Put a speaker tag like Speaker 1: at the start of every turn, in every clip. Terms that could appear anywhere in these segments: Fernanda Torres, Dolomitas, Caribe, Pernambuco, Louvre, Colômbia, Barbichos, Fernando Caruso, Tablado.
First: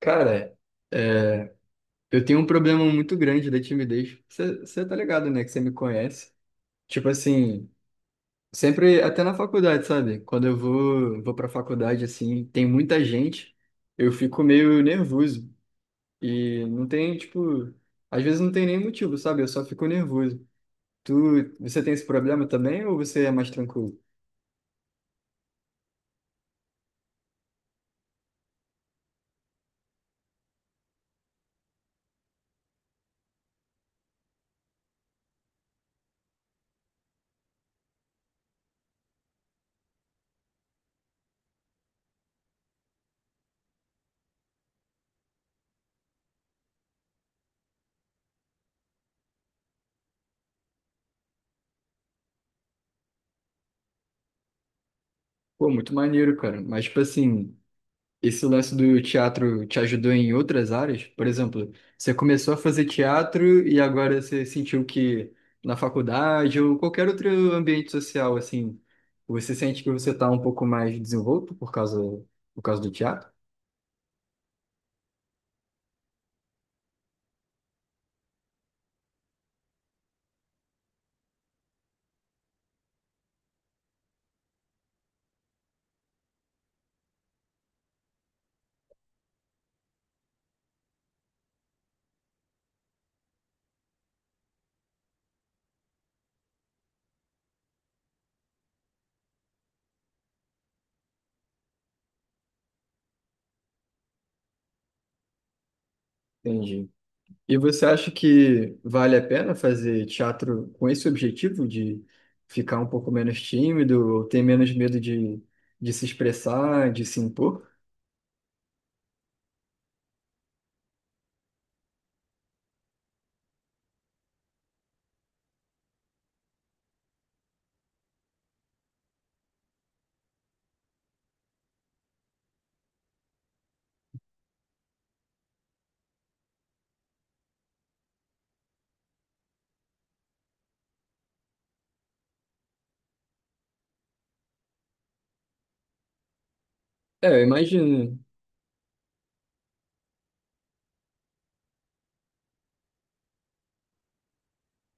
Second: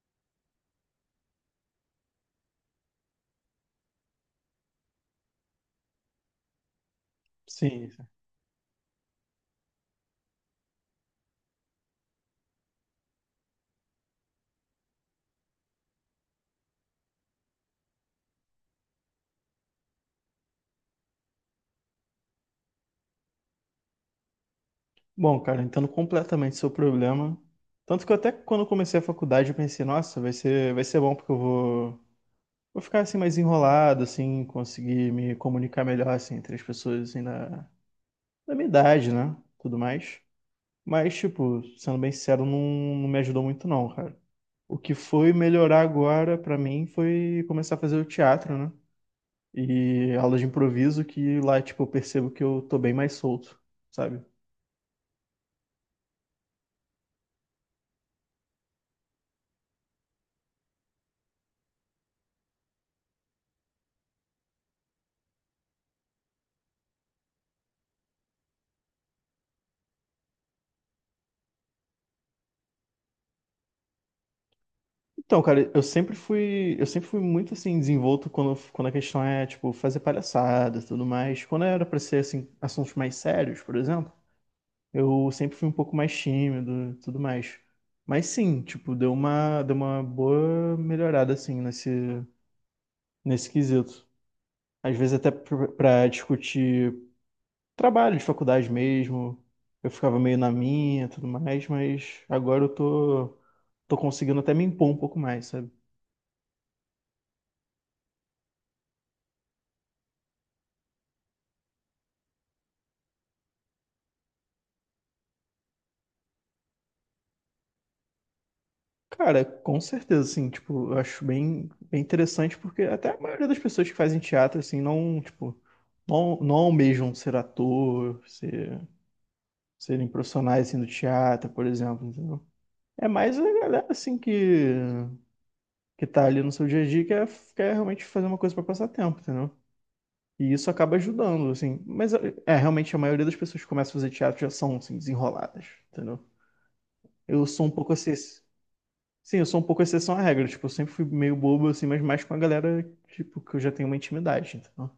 Speaker 1: Cara, é, eu tenho um problema muito grande da timidez. Você tá ligado, né? Que você me conhece. Tipo assim,
Speaker 2: Sim.
Speaker 1: sempre, até na faculdade, sabe? Quando eu vou pra faculdade, assim, tem muita gente, eu fico meio nervoso. E não tem, tipo, às vezes não tem nem motivo, sabe? Eu só fico nervoso. Tu, você tem esse problema também ou você é mais tranquilo?
Speaker 2: Bom, cara, entendo completamente seu problema. Tanto que eu até quando eu comecei a faculdade eu pensei, nossa, vai ser bom porque vou ficar assim mais enrolado, assim, conseguir me comunicar melhor assim entre as pessoas assim da minha idade, né? Tudo mais. Mas, tipo, sendo bem sincero, não, não me ajudou muito não, cara. O que foi melhorar agora pra mim foi começar a fazer o teatro, né? E aula de improviso que lá, tipo, eu percebo que eu tô bem mais solto, sabe?
Speaker 1: Pô, muito maneiro, cara. Mas, tipo assim. Esse lance do teatro te ajudou em outras áreas? Por exemplo, você começou a fazer teatro e agora você sentiu que na faculdade ou qualquer outro ambiente social, assim, você sente que você está um pouco mais desenvolto por causa do teatro?
Speaker 2: Então, cara, eu sempre fui muito assim desenvolto quando a questão é tipo fazer palhaçada, e tudo mais. Quando era pra ser assim assuntos mais sérios, por exemplo, eu sempre fui um pouco mais tímido, e tudo mais. Mas sim, tipo, deu uma boa melhorada assim nesse quesito. Às vezes pra discutir trabalho de faculdade mesmo, eu ficava meio na minha, e tudo mais, mas agora eu tô tô conseguindo até me impor um pouco mais, sabe?
Speaker 1: Entendi. E você acha que vale a pena fazer teatro com esse objetivo de ficar um pouco menos tímido ou ter menos medo de se expressar, de se impor?
Speaker 2: Cara, com certeza, assim, tipo, eu acho bem interessante, porque até a maioria das pessoas que fazem teatro, assim, não, tipo, não, não almejam ser ator, serem profissionais, assim, do teatro, por exemplo, entendeu? É mais a galera, assim, que tá ali no seu dia a dia, quer realmente fazer uma coisa pra passar tempo, entendeu? E isso acaba ajudando, assim. Mas, é, realmente, a maioria das pessoas que começam a fazer teatro já são, assim, desenroladas, entendeu?
Speaker 1: É, eu
Speaker 2: Eu sou um pouco assim,
Speaker 1: imagino.
Speaker 2: sim, eu sou um pouco exceção à regra. Tipo, eu sempre fui meio bobo, assim, mas mais com a galera, tipo, que eu já tenho uma intimidade, então.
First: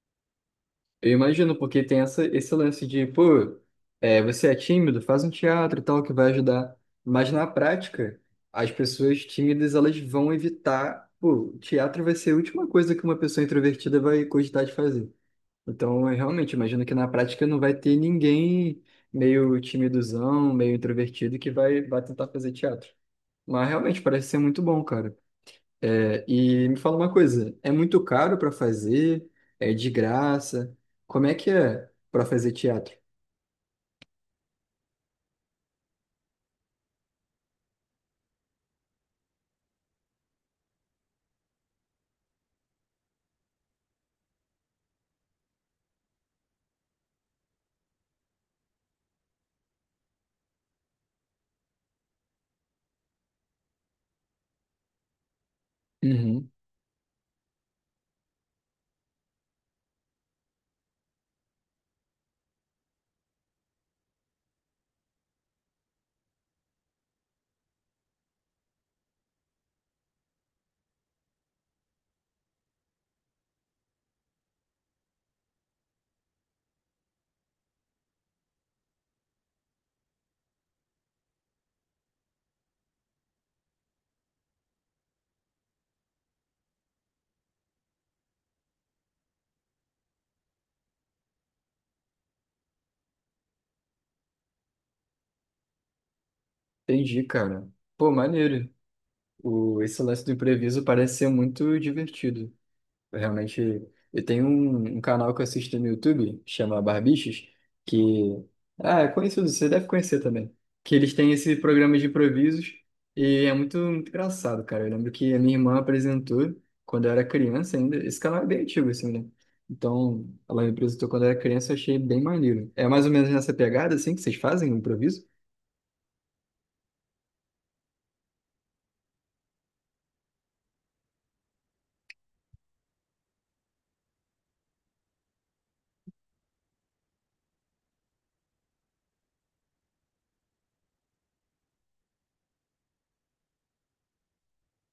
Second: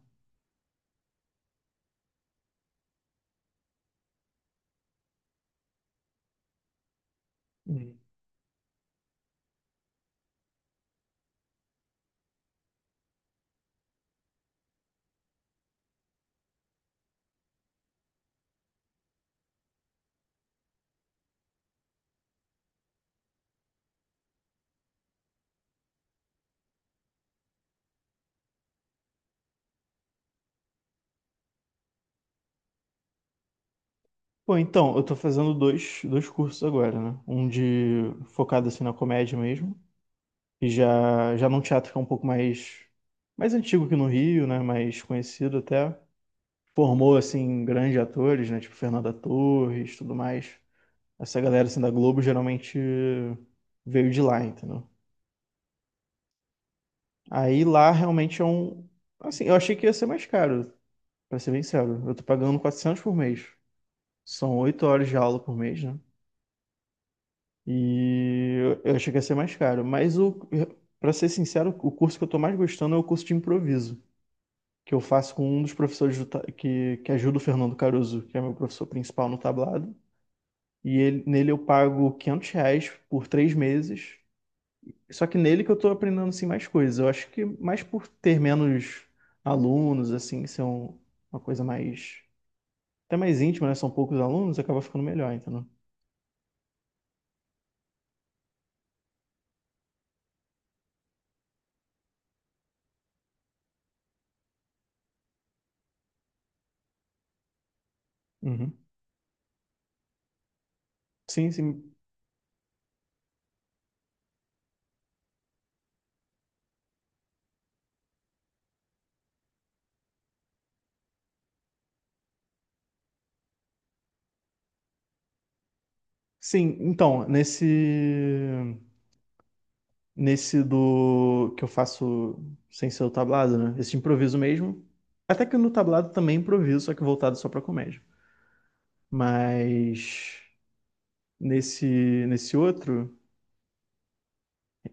Speaker 1: Eu imagino, porque tem essa, esse lance de, pô, é, você é tímido, faz um teatro e tal, que vai ajudar. Mas na
Speaker 2: Uhum.
Speaker 1: prática, as pessoas tímidas, elas vão evitar, pô, o teatro vai ser a última coisa que uma pessoa introvertida vai cogitar de fazer. Então, eu realmente imagino que na prática não vai ter ninguém meio timidozão, meio introvertido que vai tentar fazer teatro. Mas realmente parece ser muito bom, cara. É, e me fala uma coisa, é muito caro para fazer? É de graça? Como é que é para fazer teatro?
Speaker 2: Pô, então, eu tô fazendo dois cursos agora, né? Um de focado, assim, na comédia mesmo. Já num teatro que é um pouco mais antigo que no Rio, né? Mais conhecido até. Formou, assim, grandes atores, né? Tipo, Fernanda Torres, tudo mais. Essa galera, assim, da Globo, geralmente veio de lá, entendeu?
Speaker 1: Uhum,
Speaker 2: Aí lá realmente é um... Assim, eu achei que ia ser mais caro. Pra ser bem sério, eu tô pagando 400 por mês. São 8 horas de aula por mês, né? E eu achei que ia ser mais caro. Mas, o, pra ser sincero, o curso que eu tô mais gostando é o curso de improviso, que eu faço com um dos professores que ajuda o Fernando Caruso, que é meu professor principal no tablado. E nele eu pago R$ 500 por 3 meses. Só que nele que eu tô aprendendo, assim, mais coisas. Eu acho que mais por ter menos alunos, assim, uma coisa mais... até mais íntimo, né? São poucos alunos, acaba ficando melhor, entendeu?
Speaker 1: entendi, cara. Pô, maneiro. O, esse lance do impreviso parece ser muito divertido. Realmente, eu tenho um canal que eu assisto no YouTube, chama Barbichos, que
Speaker 2: Uhum.
Speaker 1: ah, é conhecido, você deve conhecer também. Que eles têm
Speaker 2: Sim,
Speaker 1: esse
Speaker 2: sim.
Speaker 1: programa de improvisos e é muito, muito engraçado, cara. Eu lembro que a minha irmã apresentou quando eu era criança ainda. Esse canal é bem antigo, assim, né? Então, ela me apresentou quando eu era criança, eu achei bem maneiro. É mais ou menos nessa pegada, assim, que vocês fazem o improviso?
Speaker 2: Sim, então, nesse do que eu faço sem ser o tablado, né? Esse improviso mesmo. Até que no tablado também improviso, só que voltado só pra comédia. Mas nesse outro,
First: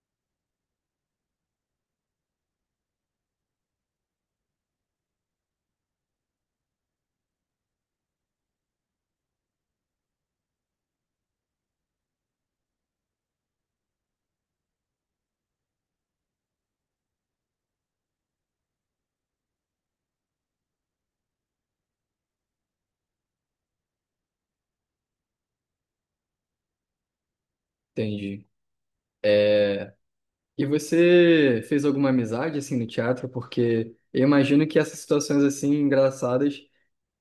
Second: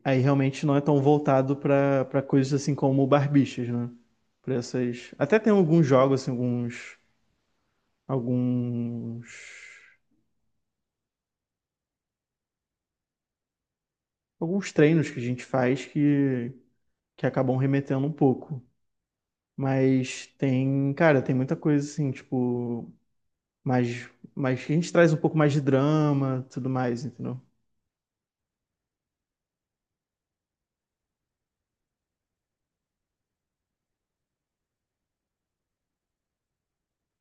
Speaker 2: aí realmente não é tão voltado pra para coisas assim como barbichas, né? Pra essas, até tem alguns jogos assim, alguns alguns treinos que a gente faz que acabam remetendo um pouco. Mas tem, cara, tem muita coisa assim, tipo, mais que a gente traz um pouco mais de drama, tudo mais, entendeu?
Speaker 1: Entendi. E você fez alguma amizade assim no teatro? Porque eu imagino que essas situações assim engraçadas,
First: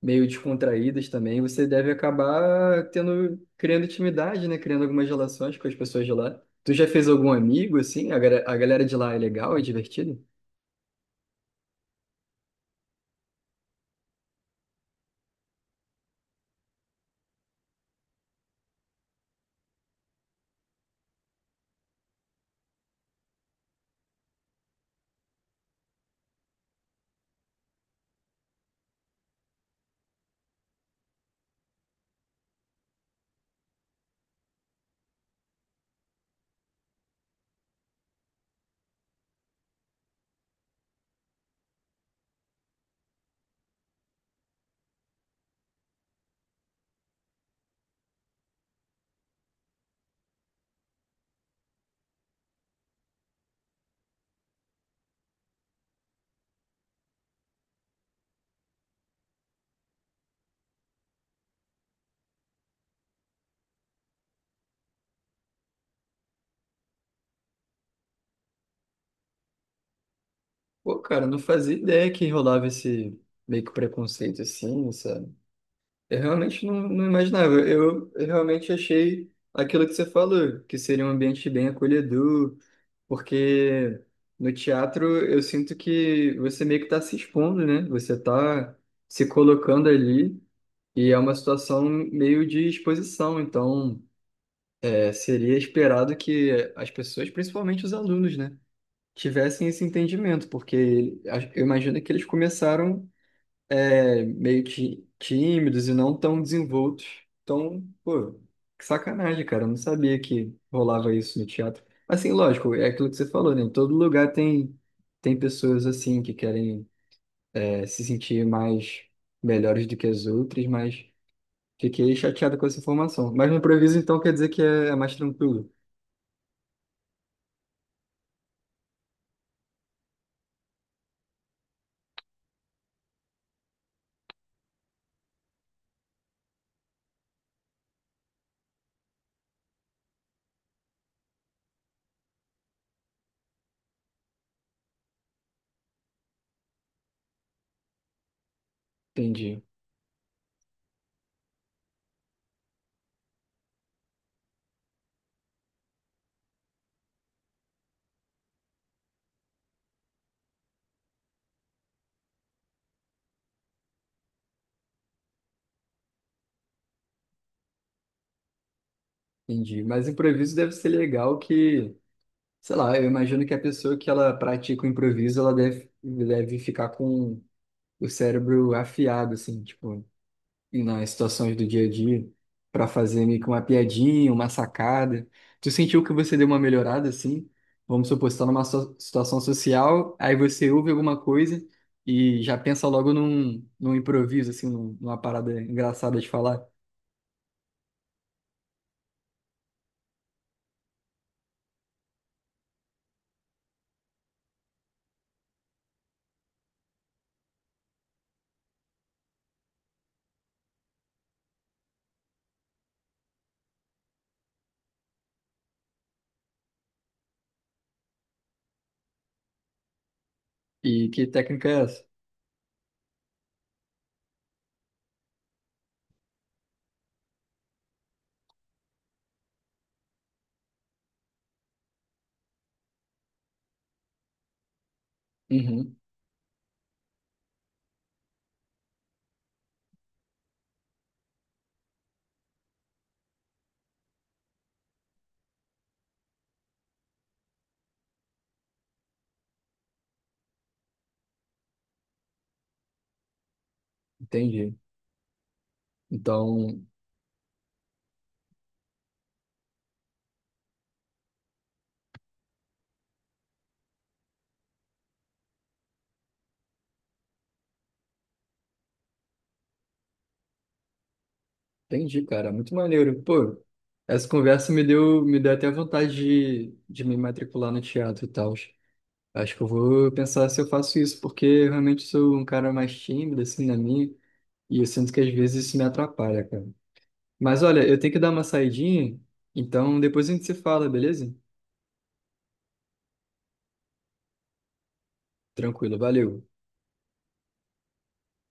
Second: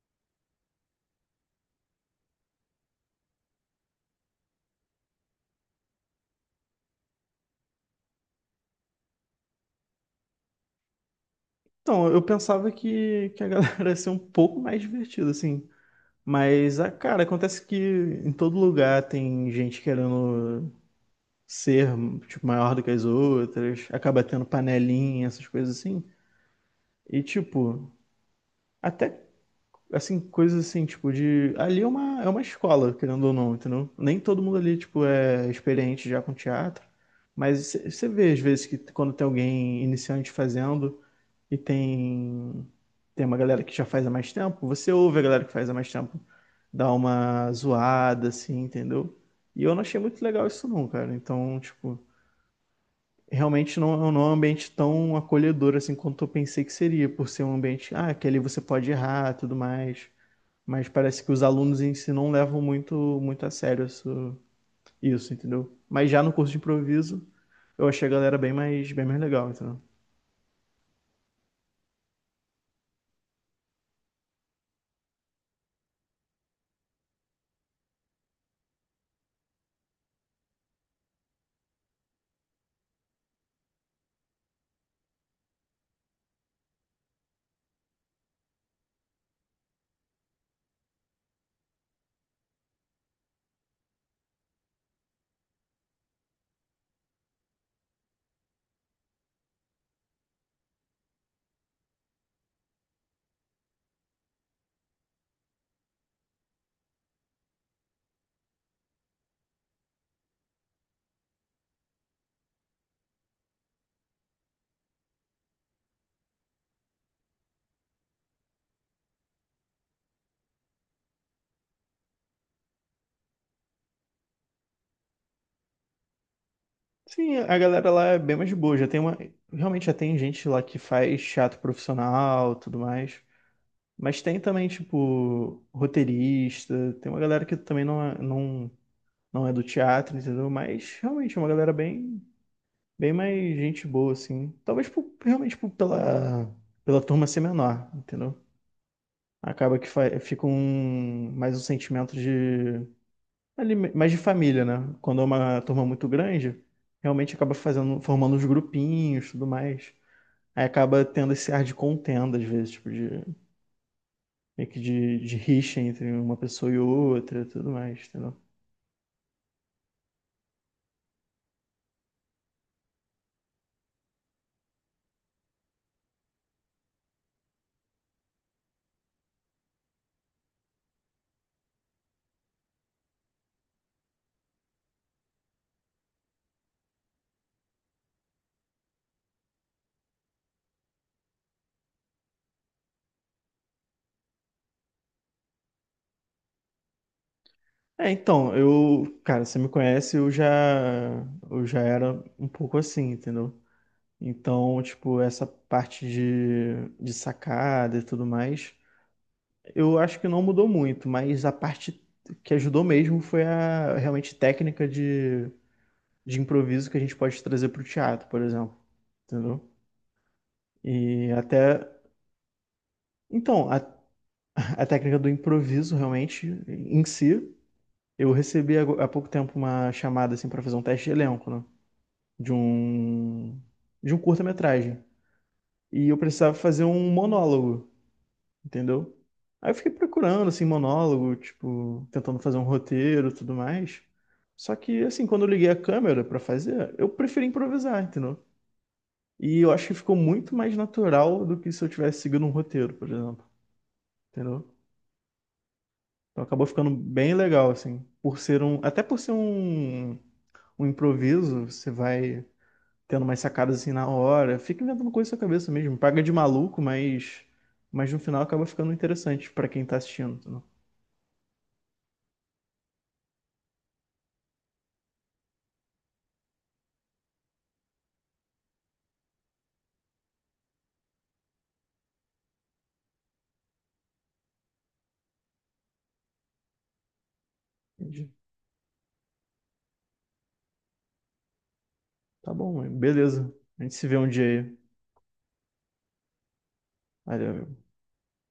Speaker 1: meio descontraídas também, você deve acabar tendo, criando intimidade, né? Criando algumas relações com as pessoas de lá. Tu já fez algum amigo assim? A galera de lá é legal, é divertido?
Speaker 2: Então, eu pensava que a galera ia ser um pouco mais divertida, assim. Mas, ah, cara, acontece que em todo lugar tem gente querendo ser, tipo, maior do que as outras, acaba tendo panelinha, essas coisas assim. E, tipo, até assim, coisas assim, tipo, de. Ali é é uma escola, querendo ou não, entendeu? Nem todo mundo ali, tipo, é experiente já com teatro, mas você vê, às vezes, que quando tem alguém iniciante fazendo e tem, tem uma galera que já faz há mais tempo, você ouve a galera que faz há mais tempo dar uma zoada, assim, entendeu? E eu não achei muito legal isso, não, cara. Então, tipo. Realmente não, não é um ambiente tão acolhedor assim quanto eu pensei que seria, por ser um ambiente, ah, que ali você pode errar, tudo mais. Mas parece que os alunos em si não levam muito, muito a sério isso, entendeu? Mas já no curso de improviso, eu achei a galera bem mais legal, entendeu?
Speaker 1: Pô, cara, eu não fazia ideia que rolava esse meio que preconceito assim, sabe? Eu realmente não imaginava. Eu realmente achei aquilo que você falou, que seria um ambiente bem acolhedor. Porque no teatro eu sinto que você meio que tá se expondo, né? Você tá se colocando ali e é uma situação meio de exposição. Então, é, seria esperado que as pessoas, principalmente os alunos, né, tivessem esse entendimento, porque eu imagino que eles começaram é, tímidos e não tão desenvoltos. Então, pô, que sacanagem, cara. Eu não sabia que rolava isso no teatro. Assim, lógico, é aquilo que você falou, né? Todo lugar tem, tem pessoas assim que querem é, se sentir mais melhores do que as outras, mas fiquei chateado com essa informação. Mas no improviso, então, quer dizer que é, é mais tranquilo.
Speaker 2: Sim, a galera lá é bem mais de boa. Já tem uma. Realmente já tem gente lá que faz teatro profissional, tudo mais. Mas tem também, tipo, roteirista. Tem uma galera que também não, não é do teatro, entendeu? Mas realmente é uma galera bem mais gente boa, assim. Realmente pela turma ser menor, entendeu?
Speaker 1: Entendi,
Speaker 2: Acaba que fica mais um sentimento de, ali, mais de família, né? Quando é uma turma muito grande, realmente acaba fazendo, formando os grupinhos, tudo mais. Aí acaba tendo esse ar de contenda, às vezes, tipo, de, meio que de rixa entre uma pessoa e outra, tudo mais, entendeu?
Speaker 1: Entendi. Mas improviso deve ser legal que, sei lá, eu imagino que a pessoa que ela pratica o improviso, ela deve, deve ficar com o cérebro afiado, assim, tipo, e nas situações do dia a dia, para fazer meio que uma piadinha, uma sacada. Tu sentiu que você deu uma melhorada, assim? Vamos supor, você tá numa situação social, aí você ouve alguma coisa e já pensa logo num improviso, assim, numa parada engraçada de falar.
Speaker 2: É, então, eu, cara, você me conhece, eu já era um pouco assim, entendeu? Então, tipo, essa parte de sacada e tudo mais. Eu acho que não mudou muito, mas a parte que ajudou mesmo foi a realmente técnica de improviso que a gente pode trazer para o teatro, por exemplo. Entendeu?
Speaker 1: E que
Speaker 2: E até.
Speaker 1: técnica é essa?
Speaker 2: Então, a técnica do improviso realmente em si. Eu recebi há pouco tempo uma chamada assim para fazer um teste de elenco, né? De um de um curta-metragem.
Speaker 1: Uhum,
Speaker 2: E eu precisava fazer um monólogo, entendeu? Aí eu fiquei procurando, assim, monólogo, tipo, tentando fazer um roteiro e tudo mais. Só que, assim, quando eu liguei a câmera pra fazer, eu preferi improvisar, entendeu? E eu acho que ficou muito mais natural do que se eu tivesse seguido um roteiro, por exemplo, entendeu?
Speaker 1: entendi.
Speaker 2: Então acabou
Speaker 1: Então,
Speaker 2: ficando bem legal, assim, por ser um, um improviso, você vai tendo umas sacadas assim na hora, fica inventando coisa na sua cabeça mesmo, paga de maluco, mas no final acaba ficando interessante pra quem tá assistindo,
Speaker 1: entendi, cara. Muito maneiro. Pô, essa conversa me deu até vontade de me matricular no teatro e tal. Acho que eu vou pensar se eu faço isso, porque eu realmente sou um cara mais tímido, assim, na minha, e eu sinto que às vezes isso me atrapalha, cara. Mas olha, eu tenho que
Speaker 2: entendeu?
Speaker 1: dar uma saidinha, então depois a gente se fala, beleza?
Speaker 2: Tá bom, mãe. Beleza. A gente se vê um dia aí.
Speaker 1: Tranquilo, valeu.
Speaker 2: Valeu, meu.